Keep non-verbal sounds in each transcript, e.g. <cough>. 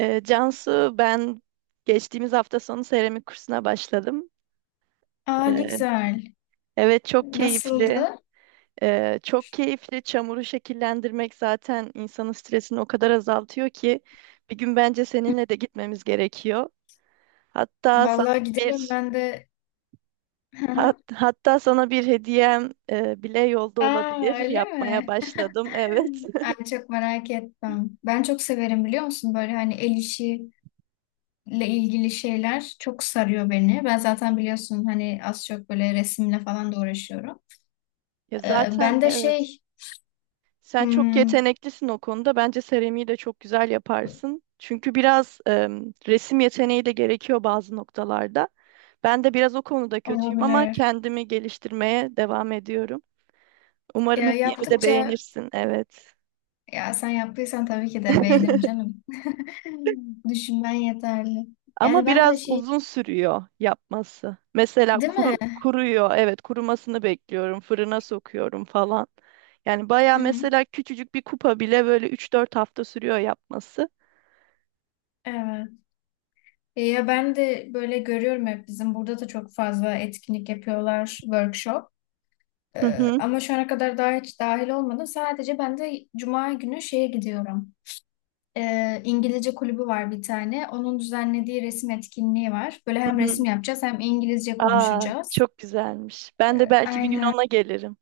Cansu, ben geçtiğimiz hafta sonu seramik kursuna başladım. Aa ne Ee, güzel. evet, çok keyifli. Nasıldı? Çok keyifli. Çamuru şekillendirmek zaten insanın stresini o kadar azaltıyor ki bir gün bence seninle de gitmemiz gerekiyor. Hatta sana Vallahi gidelim bir ben de. Hı hat- hı. hatta sana bir hediyem bile yolda Aa olabilir. <laughs> öyle Yapmaya mi? başladım. Evet. <laughs> Ay çok merak ettim. Ben çok severim biliyor musun? Böyle hani el işiyle ilgili şeyler çok sarıyor beni. Ben zaten biliyorsun hani az çok böyle resimle falan da uğraşıyorum. Ya Ee, zaten ben de evet. şey Sen çok hmm, yeteneklisin o konuda. Bence seramiği de çok güzel yaparsın. Çünkü biraz resim yeteneği de gerekiyor bazı noktalarda. Ben de biraz o konuda kötüyüm ama olabilir. kendimi geliştirmeye devam ediyorum. Umarım Ya hediyemi de yaptıkça beğenirsin. Evet. ya sen yaptıysan tabii ki de beğenirim canım. <laughs> Düşünmen yeterli. Ama Yani ben de biraz şey, uzun sürüyor yapması. Mesela değil mi? Kuruyor. Evet, kurumasını bekliyorum. Fırına sokuyorum falan. Yani baya Hı hı. mesela küçücük bir kupa bile böyle 3-4 hafta sürüyor yapması. Evet. Ya ben de böyle görüyorum, hep bizim burada da çok fazla etkinlik yapıyorlar, workshop. Hı hı, Ama şu ana kadar daha hiç dahil olmadım. Sadece ben de cuma günü şeye gidiyorum. İngilizce kulübü var bir tane. Onun düzenlediği resim etkinliği var. Böyle hı hem hı. resim yapacağız hem İngilizce Aa, konuşacağız. çok güzelmiş. Ben de belki bir gün Aynen. ona gelirim.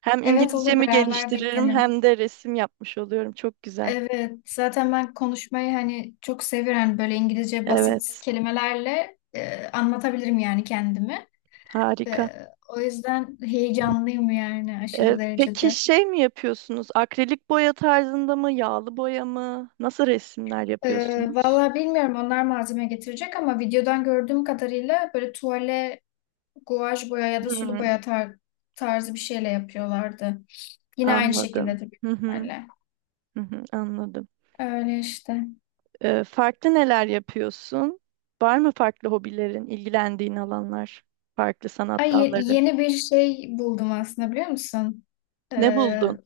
Hem Evet, olur, İngilizcemi beraber de geliştiririm gidelim. hem de resim yapmış oluyorum. Çok güzel. Evet, zaten ben konuşmayı hani çok seviyorum. Hani böyle İngilizce basit Evet, kelimelerle anlatabilirim yani kendimi. harika. O yüzden heyecanlıyım yani aşırı Peki derecede. şey mi yapıyorsunuz? Akrilik boya tarzında mı, yağlı boya mı? Nasıl resimler yapıyorsunuz? Valla bilmiyorum, onlar malzeme getirecek ama videodan gördüğüm kadarıyla böyle tuvale guaj boya ya da sulu Hmm, boya tarzı bir şeyle yapıyorlardı. Yine aynı anladım. şekildedir büyük Hı hı, ihtimalle. hı hı, anladım. Öyle işte. Farklı neler yapıyorsun? Var mı farklı hobilerin, ilgilendiğin alanlar, farklı sanat Ay, dalları? yeni bir şey buldum aslında, biliyor musun? Ne Ee, buldun?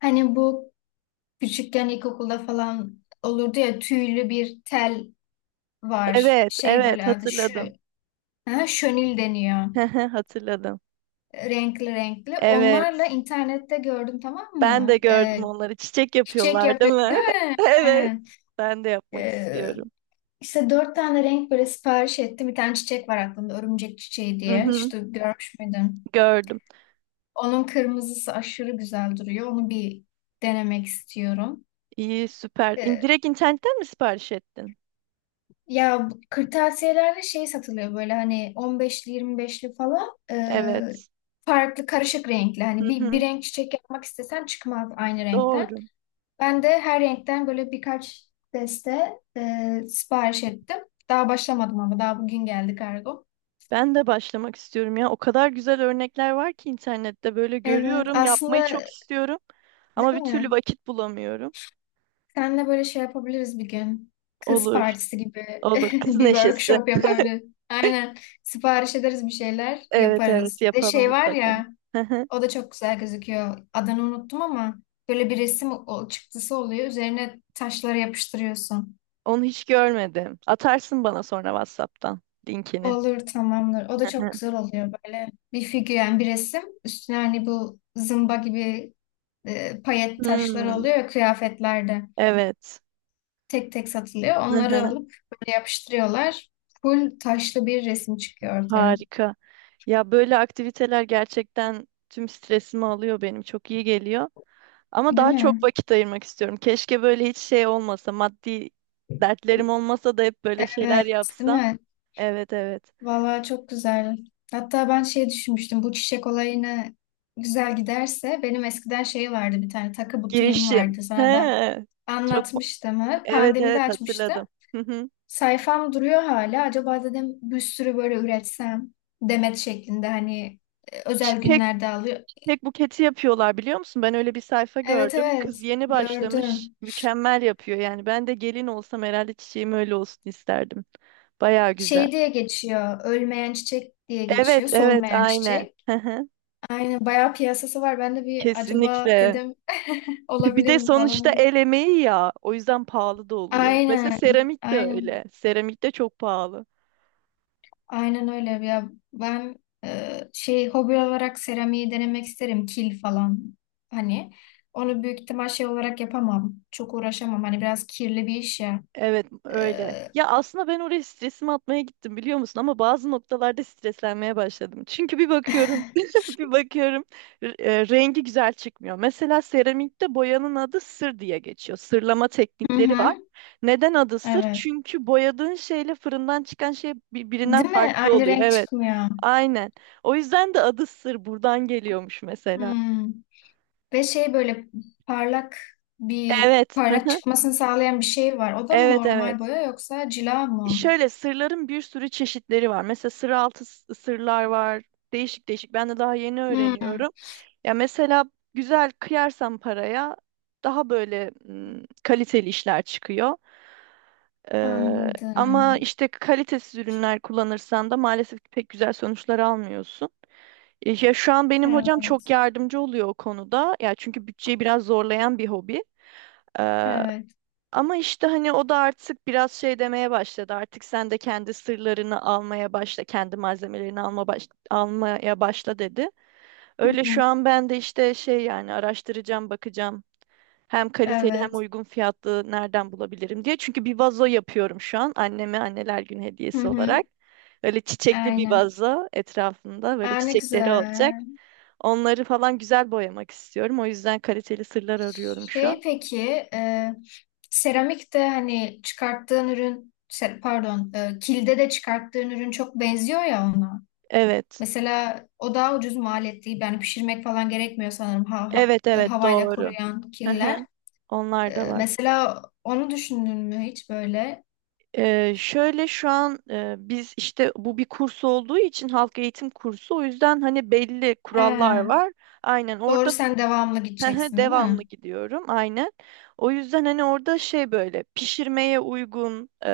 Hani bu küçükken ilkokulda falan olurdu ya, tüylü bir tel var. Evet, Şey, evet böyle adı şu. hatırladım. Ha, şönil deniyor. <laughs> Hı hı. Hatırladım. Renkli renkli. Onlarla Evet. internette gördüm, tamam Ben de mı? gördüm onları. Çiçek Çiçek yapıyorlar, değil yapıyor mi? değil mi? <laughs> Evet. Aynen. Ben de yapmak Ee, istiyorum. işte dört tane renk böyle sipariş ettim. Bir tane çiçek var aklımda, örümcek çiçeği Hı diye. hı, Hiç görmüş müydün? gördüm. Onun kırmızısı aşırı güzel duruyor. Onu bir denemek istiyorum. İyi, süper. Ee, Direkt internetten mi sipariş ettin? Ya bu kırtasiyelerde şey satılıyor, böyle hani on beşli, yirmi beşli falan. Evet. Farklı karışık renkli. Hani Hı bir hı, renk çiçek yapmak istesen çıkmaz aynı renkten. doğru. Ben de her renkten böyle birkaç deste sipariş ettim. Daha başlamadım ama daha bugün geldi kargo. Ben de başlamak istiyorum ya. O kadar güzel örnekler var ki internette böyle Evet, görüyorum. Yapmayı aslında çok istiyorum ama bir değil türlü mi? vakit bulamıyorum. Seninle böyle şey yapabiliriz bir gün. Kız Olur, partisi gibi <laughs> olur. Kız bir neşesi. workshop yapabiliriz. Aynen. Sipariş ederiz, bir şeyler Evet, evet yaparız. Bir de yapalım şey var mutlaka. ya, <laughs> o da çok güzel gözüküyor. Adını unuttum ama böyle bir resim çıktısı oluyor. Üzerine taşları yapıştırıyorsun. Onu hiç görmedim. Atarsın bana sonra WhatsApp'tan linkini. Olur, tamamdır. O da çok güzel <laughs> oluyor, böyle bir figür yani, bir resim. Üstüne hani bu zımba gibi payet taşları Hmm, oluyor ya kıyafetlerde. evet. Tek tek satılıyor. Onları <laughs> alıp böyle yapıştırıyorlar. Full taşlı bir resim çıkıyor ortaya. Harika. Ya böyle aktiviteler gerçekten tüm stresimi alıyor benim. Çok iyi geliyor. Ama Değil daha çok mi? vakit ayırmak istiyorum. Keşke böyle hiç şey olmasa, maddi dertlerim olmasa da hep böyle şeyler Evet, değil yapsam. mi? Evet evet. Vallahi çok güzel. Hatta ben şey düşünmüştüm. Bu çiçek olayına güzel giderse, benim eskiden şey vardı, bir tane takı butiğim Girişim. vardı. He. Sana da Çok mu- anlatmıştım, ha. evet Pandemide evet açmıştım. hatırladım. Hı hı. Sayfam duruyor hala. Acaba dedim bir sürü böyle üretsem, demet şeklinde, hani özel Çiçek, günlerde alıyor. çiçek buketi yapıyorlar biliyor musun? Ben öyle bir sayfa Evet, gördüm. Kız evet, yeni başlamış. gördüm. Mükemmel yapıyor yani. Ben de gelin olsam herhalde çiçeğim öyle olsun isterdim. Baya güzel. Şey diye geçiyor. Ölmeyen çiçek diye Evet geçiyor. evet Solmayan aynen. çiçek. Hı hı. Aynen, bayağı piyasası var. Ben de bir acaba Kesinlikle. dedim <laughs> Bir olabilir de mi sonuçta falan diye. el emeği ya. O yüzden pahalı da oluyor. Mesela Aynen. seramik de Aynen. öyle. Seramik de çok pahalı. Aynen öyle ya, ben şey, hobi olarak seramiği denemek isterim, kil falan, hani onu büyük ihtimal şey olarak yapamam, çok uğraşamam, hani biraz kirli bir iş ya. Evet E, öyle. Ya aslında ben oraya stresimi atmaya gittim biliyor musun? Ama bazı noktalarda streslenmeye başladım. Çünkü bir bakıyorum, <laughs> <laughs> bir bakıyorum rengi güzel çıkmıyor. Mesela seramikte boyanın adı sır diye geçiyor. Sırlama Hı teknikleri var. hı, Neden adı sır? evet. Çünkü boyadığın şeyle fırından çıkan şey birbirinden Değil mi? farklı Aynı oluyor. renk Evet. çıkmıyor. Aynen. O yüzden de adı sır buradan geliyormuş mesela. Hmm. Ve şey böyle parlak, bir Evet. parlak <laughs> çıkmasını sağlayan bir şey var. O da mı Evet, normal evet. boya, yoksa cila mı? Şöyle sırların bir sürü çeşitleri var. Mesela sır altı sırlar var. Değişik değişik. Ben de daha yeni Hmm. öğreniyorum. Ya mesela güzel kıyarsan paraya daha böyle kaliteli işler çıkıyor. Ee, Ama Anladım. işte kalitesiz ürünler kullanırsan da maalesef ki pek güzel sonuçlar almıyorsun. Ya şu an benim hocam çok Evet. yardımcı oluyor o konuda. Ya çünkü bütçeyi biraz zorlayan bir hobi. Evet. Ama işte hani o da artık biraz şey demeye başladı. Artık sen de kendi sırlarını almaya başla, kendi malzemelerini almaya başla dedi. Hı Öyle hı. şu an ben de işte şey yani araştıracağım, bakacağım. Hem kaliteli hem Evet. uygun fiyatlı nereden bulabilirim diye. Çünkü bir vazo yapıyorum şu an anneme anneler günü Hı hediyesi hı. olarak. Öyle çiçekli bir Aynen. vazo etrafında böyle Aa, ne çiçekleri olacak. güzel. Onları falan güzel boyamak istiyorum. O yüzden kaliteli sırlar arıyorum şu Şey, an. peki e, seramik de hani çıkarttığın ürün pardon, kilde de çıkarttığın ürün çok benziyor ya ona. Evet. Mesela o daha ucuz maliyetli, değil. Yani pişirmek falan gerekmiyor sanırım, ha, Evet evet havayla doğru. kuruyan Hı hı. killer. Onlar da var. Mesela onu düşündün mü hiç böyle? Şöyle şu an biz işte bu bir kurs olduğu için halk eğitim kursu o yüzden hani belli He, kurallar var. Aynen orada. doğru, sen devamlı <laughs> gideceksin değil Devamlı mi? gidiyorum aynen. O yüzden hani orada şey böyle pişirmeye uygun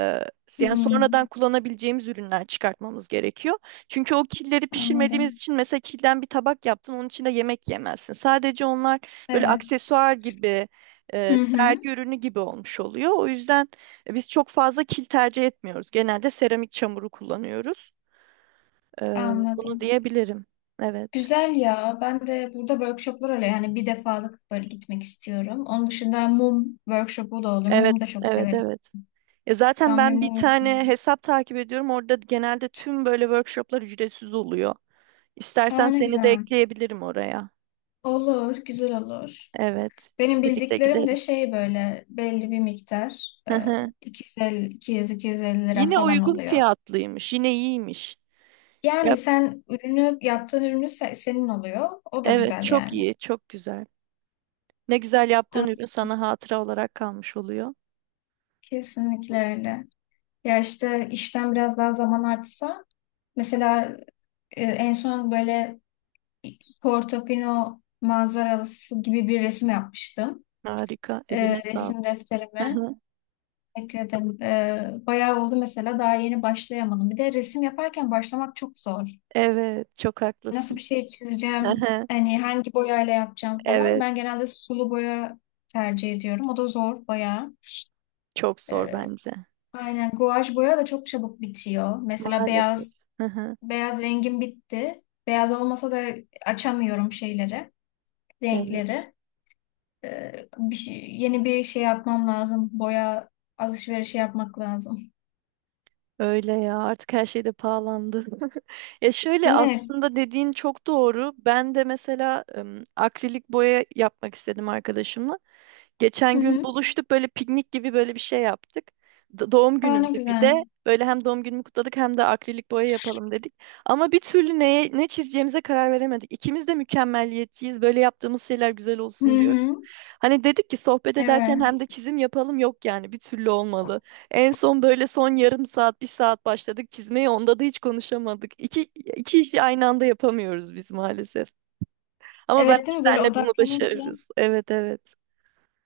yani sonradan Hmm, kullanabileceğimiz ürünler çıkartmamız gerekiyor. Çünkü o killeri pişirmediğimiz anladım. için mesela kilden bir tabak yaptın onun içinde yemek yemezsin. Sadece onlar böyle Evet. aksesuar gibi Hı hı, sergi ürünü gibi olmuş oluyor. O yüzden biz çok fazla kil tercih etmiyoruz. Genelde seramik çamuru kullanıyoruz. E, Bunu anladım. diyebilirim. Evet. Güzel ya. Ben de burada workshoplar oluyor. Yani bir defalık böyle gitmek istiyorum. Onun dışında mum workshopu da oluyor. Evet, Mumu da çok evet, severim. evet. Ya zaten Tam bir ben bir mum tane insanıyım. hesap takip ediyorum. Orada genelde tüm böyle workshoplar ücretsiz oluyor. Aa, İstersen ne seni de güzel. ekleyebilirim oraya. Olur, güzel olur. Evet. Benim Birlikte bildiklerim de gideriz. şey, böyle belli bir miktar. Hı hı. 250, 200-250 lira Yine falan uygun oluyor. fiyatlıymış. Yine iyiymiş. Yani Yap. sen ürünü, yaptığın ürünü senin oluyor. O da Evet, güzel çok yani. iyi, çok güzel. Ne güzel yaptığın Aa, ürün sana hatıra olarak kalmış oluyor. kesinlikle öyle. Ya işte işten biraz daha zaman artsa. Mesela en son böyle Portofino manzarası gibi bir resim yapmıştım. Harika. Eline sağlık. Resim Hı defterime hı. ekledim. Bayağı oldu, mesela daha yeni başlayamadım. Bir de resim yaparken başlamak çok zor. Evet, çok Nasıl bir haklısın. şey Hı çizeceğim, hı. hani hangi boyayla yapacağım falan. Evet, Ben genelde sulu boya tercih ediyorum. O da zor bayağı. çok zor bence. Aynen, guaj boya da çok çabuk bitiyor. Mesela Maalesef. beyaz Hı hı. beyaz rengim bitti. Beyaz olmasa da açamıyorum şeyleri, Evet. renkleri. Ee, yeni bir şey yapmam lazım. Boya alışverişi yapmak lazım. Öyle ya artık her şey de pahalandı. <laughs> Ya şöyle Değil mi? aslında dediğin çok doğru. Ben de mesela akrilik boya yapmak istedim arkadaşımla. Hı Geçen gün hı. buluştuk böyle piknik gibi böyle bir şey yaptık. Doğum Aa, ne günümdü bir güzel. de. Böyle hem doğum günümü kutladık hem de akrilik boya yapalım dedik. Ama bir türlü neye, ne çizeceğimize karar veremedik. İkimiz de mükemmeliyetçiyiz. Böyle yaptığımız şeyler güzel Hı olsun diyoruz. hı. Hani dedik ki sohbet ederken Evet. hem de çizim yapalım yok yani bir türlü olmalı. En son böyle son yarım saat, bir saat başladık çizmeye. Onda da hiç konuşamadık. İki işi aynı anda yapamıyoruz biz maalesef. Ama belki Evet, değil mi? Böyle senle bunu odaklanınca. başarırız. Evet, evet.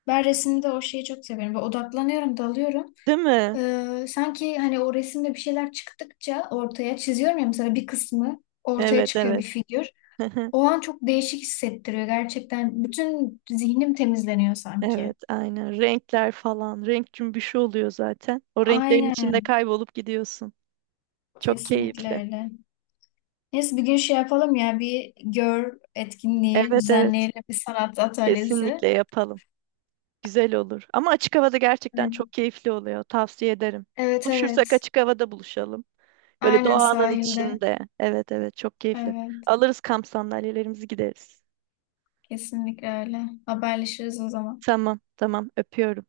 Ben resimde o şeyi çok severim. Böyle odaklanıyorum, dalıyorum. Değil mi? Sanki hani o resimde bir şeyler çıktıkça ortaya, çiziyorum ya, mesela bir kısmı ortaya Evet, çıkıyor, bir evet. figür. <laughs> O an çok değişik hissettiriyor gerçekten. Bütün zihnim temizleniyor sanki. Evet, aynen. Renkler falan. Renk cümbüşü oluyor zaten. O renklerin içinde Aynen. kaybolup gidiyorsun. Çok Kesinlikle keyifli. öyle. Neyse bir gün şey yapalım ya, bir gör etkinliği Evet, evet. düzenleyelim, bir sanat atölyesi. Kesinlikle yapalım. Güzel olur. Ama açık havada gerçekten Aynen. çok keyifli oluyor. Tavsiye ederim. Evet, Buluşursak evet. açık havada buluşalım. Böyle Aynen, doğanın sahilde. içinde. Evet evet çok keyifli. Evet. Alırız kamp sandalyelerimizi gideriz. Kesinlikle öyle. Haberleşiriz o zaman. Tamam tamam öpüyorum.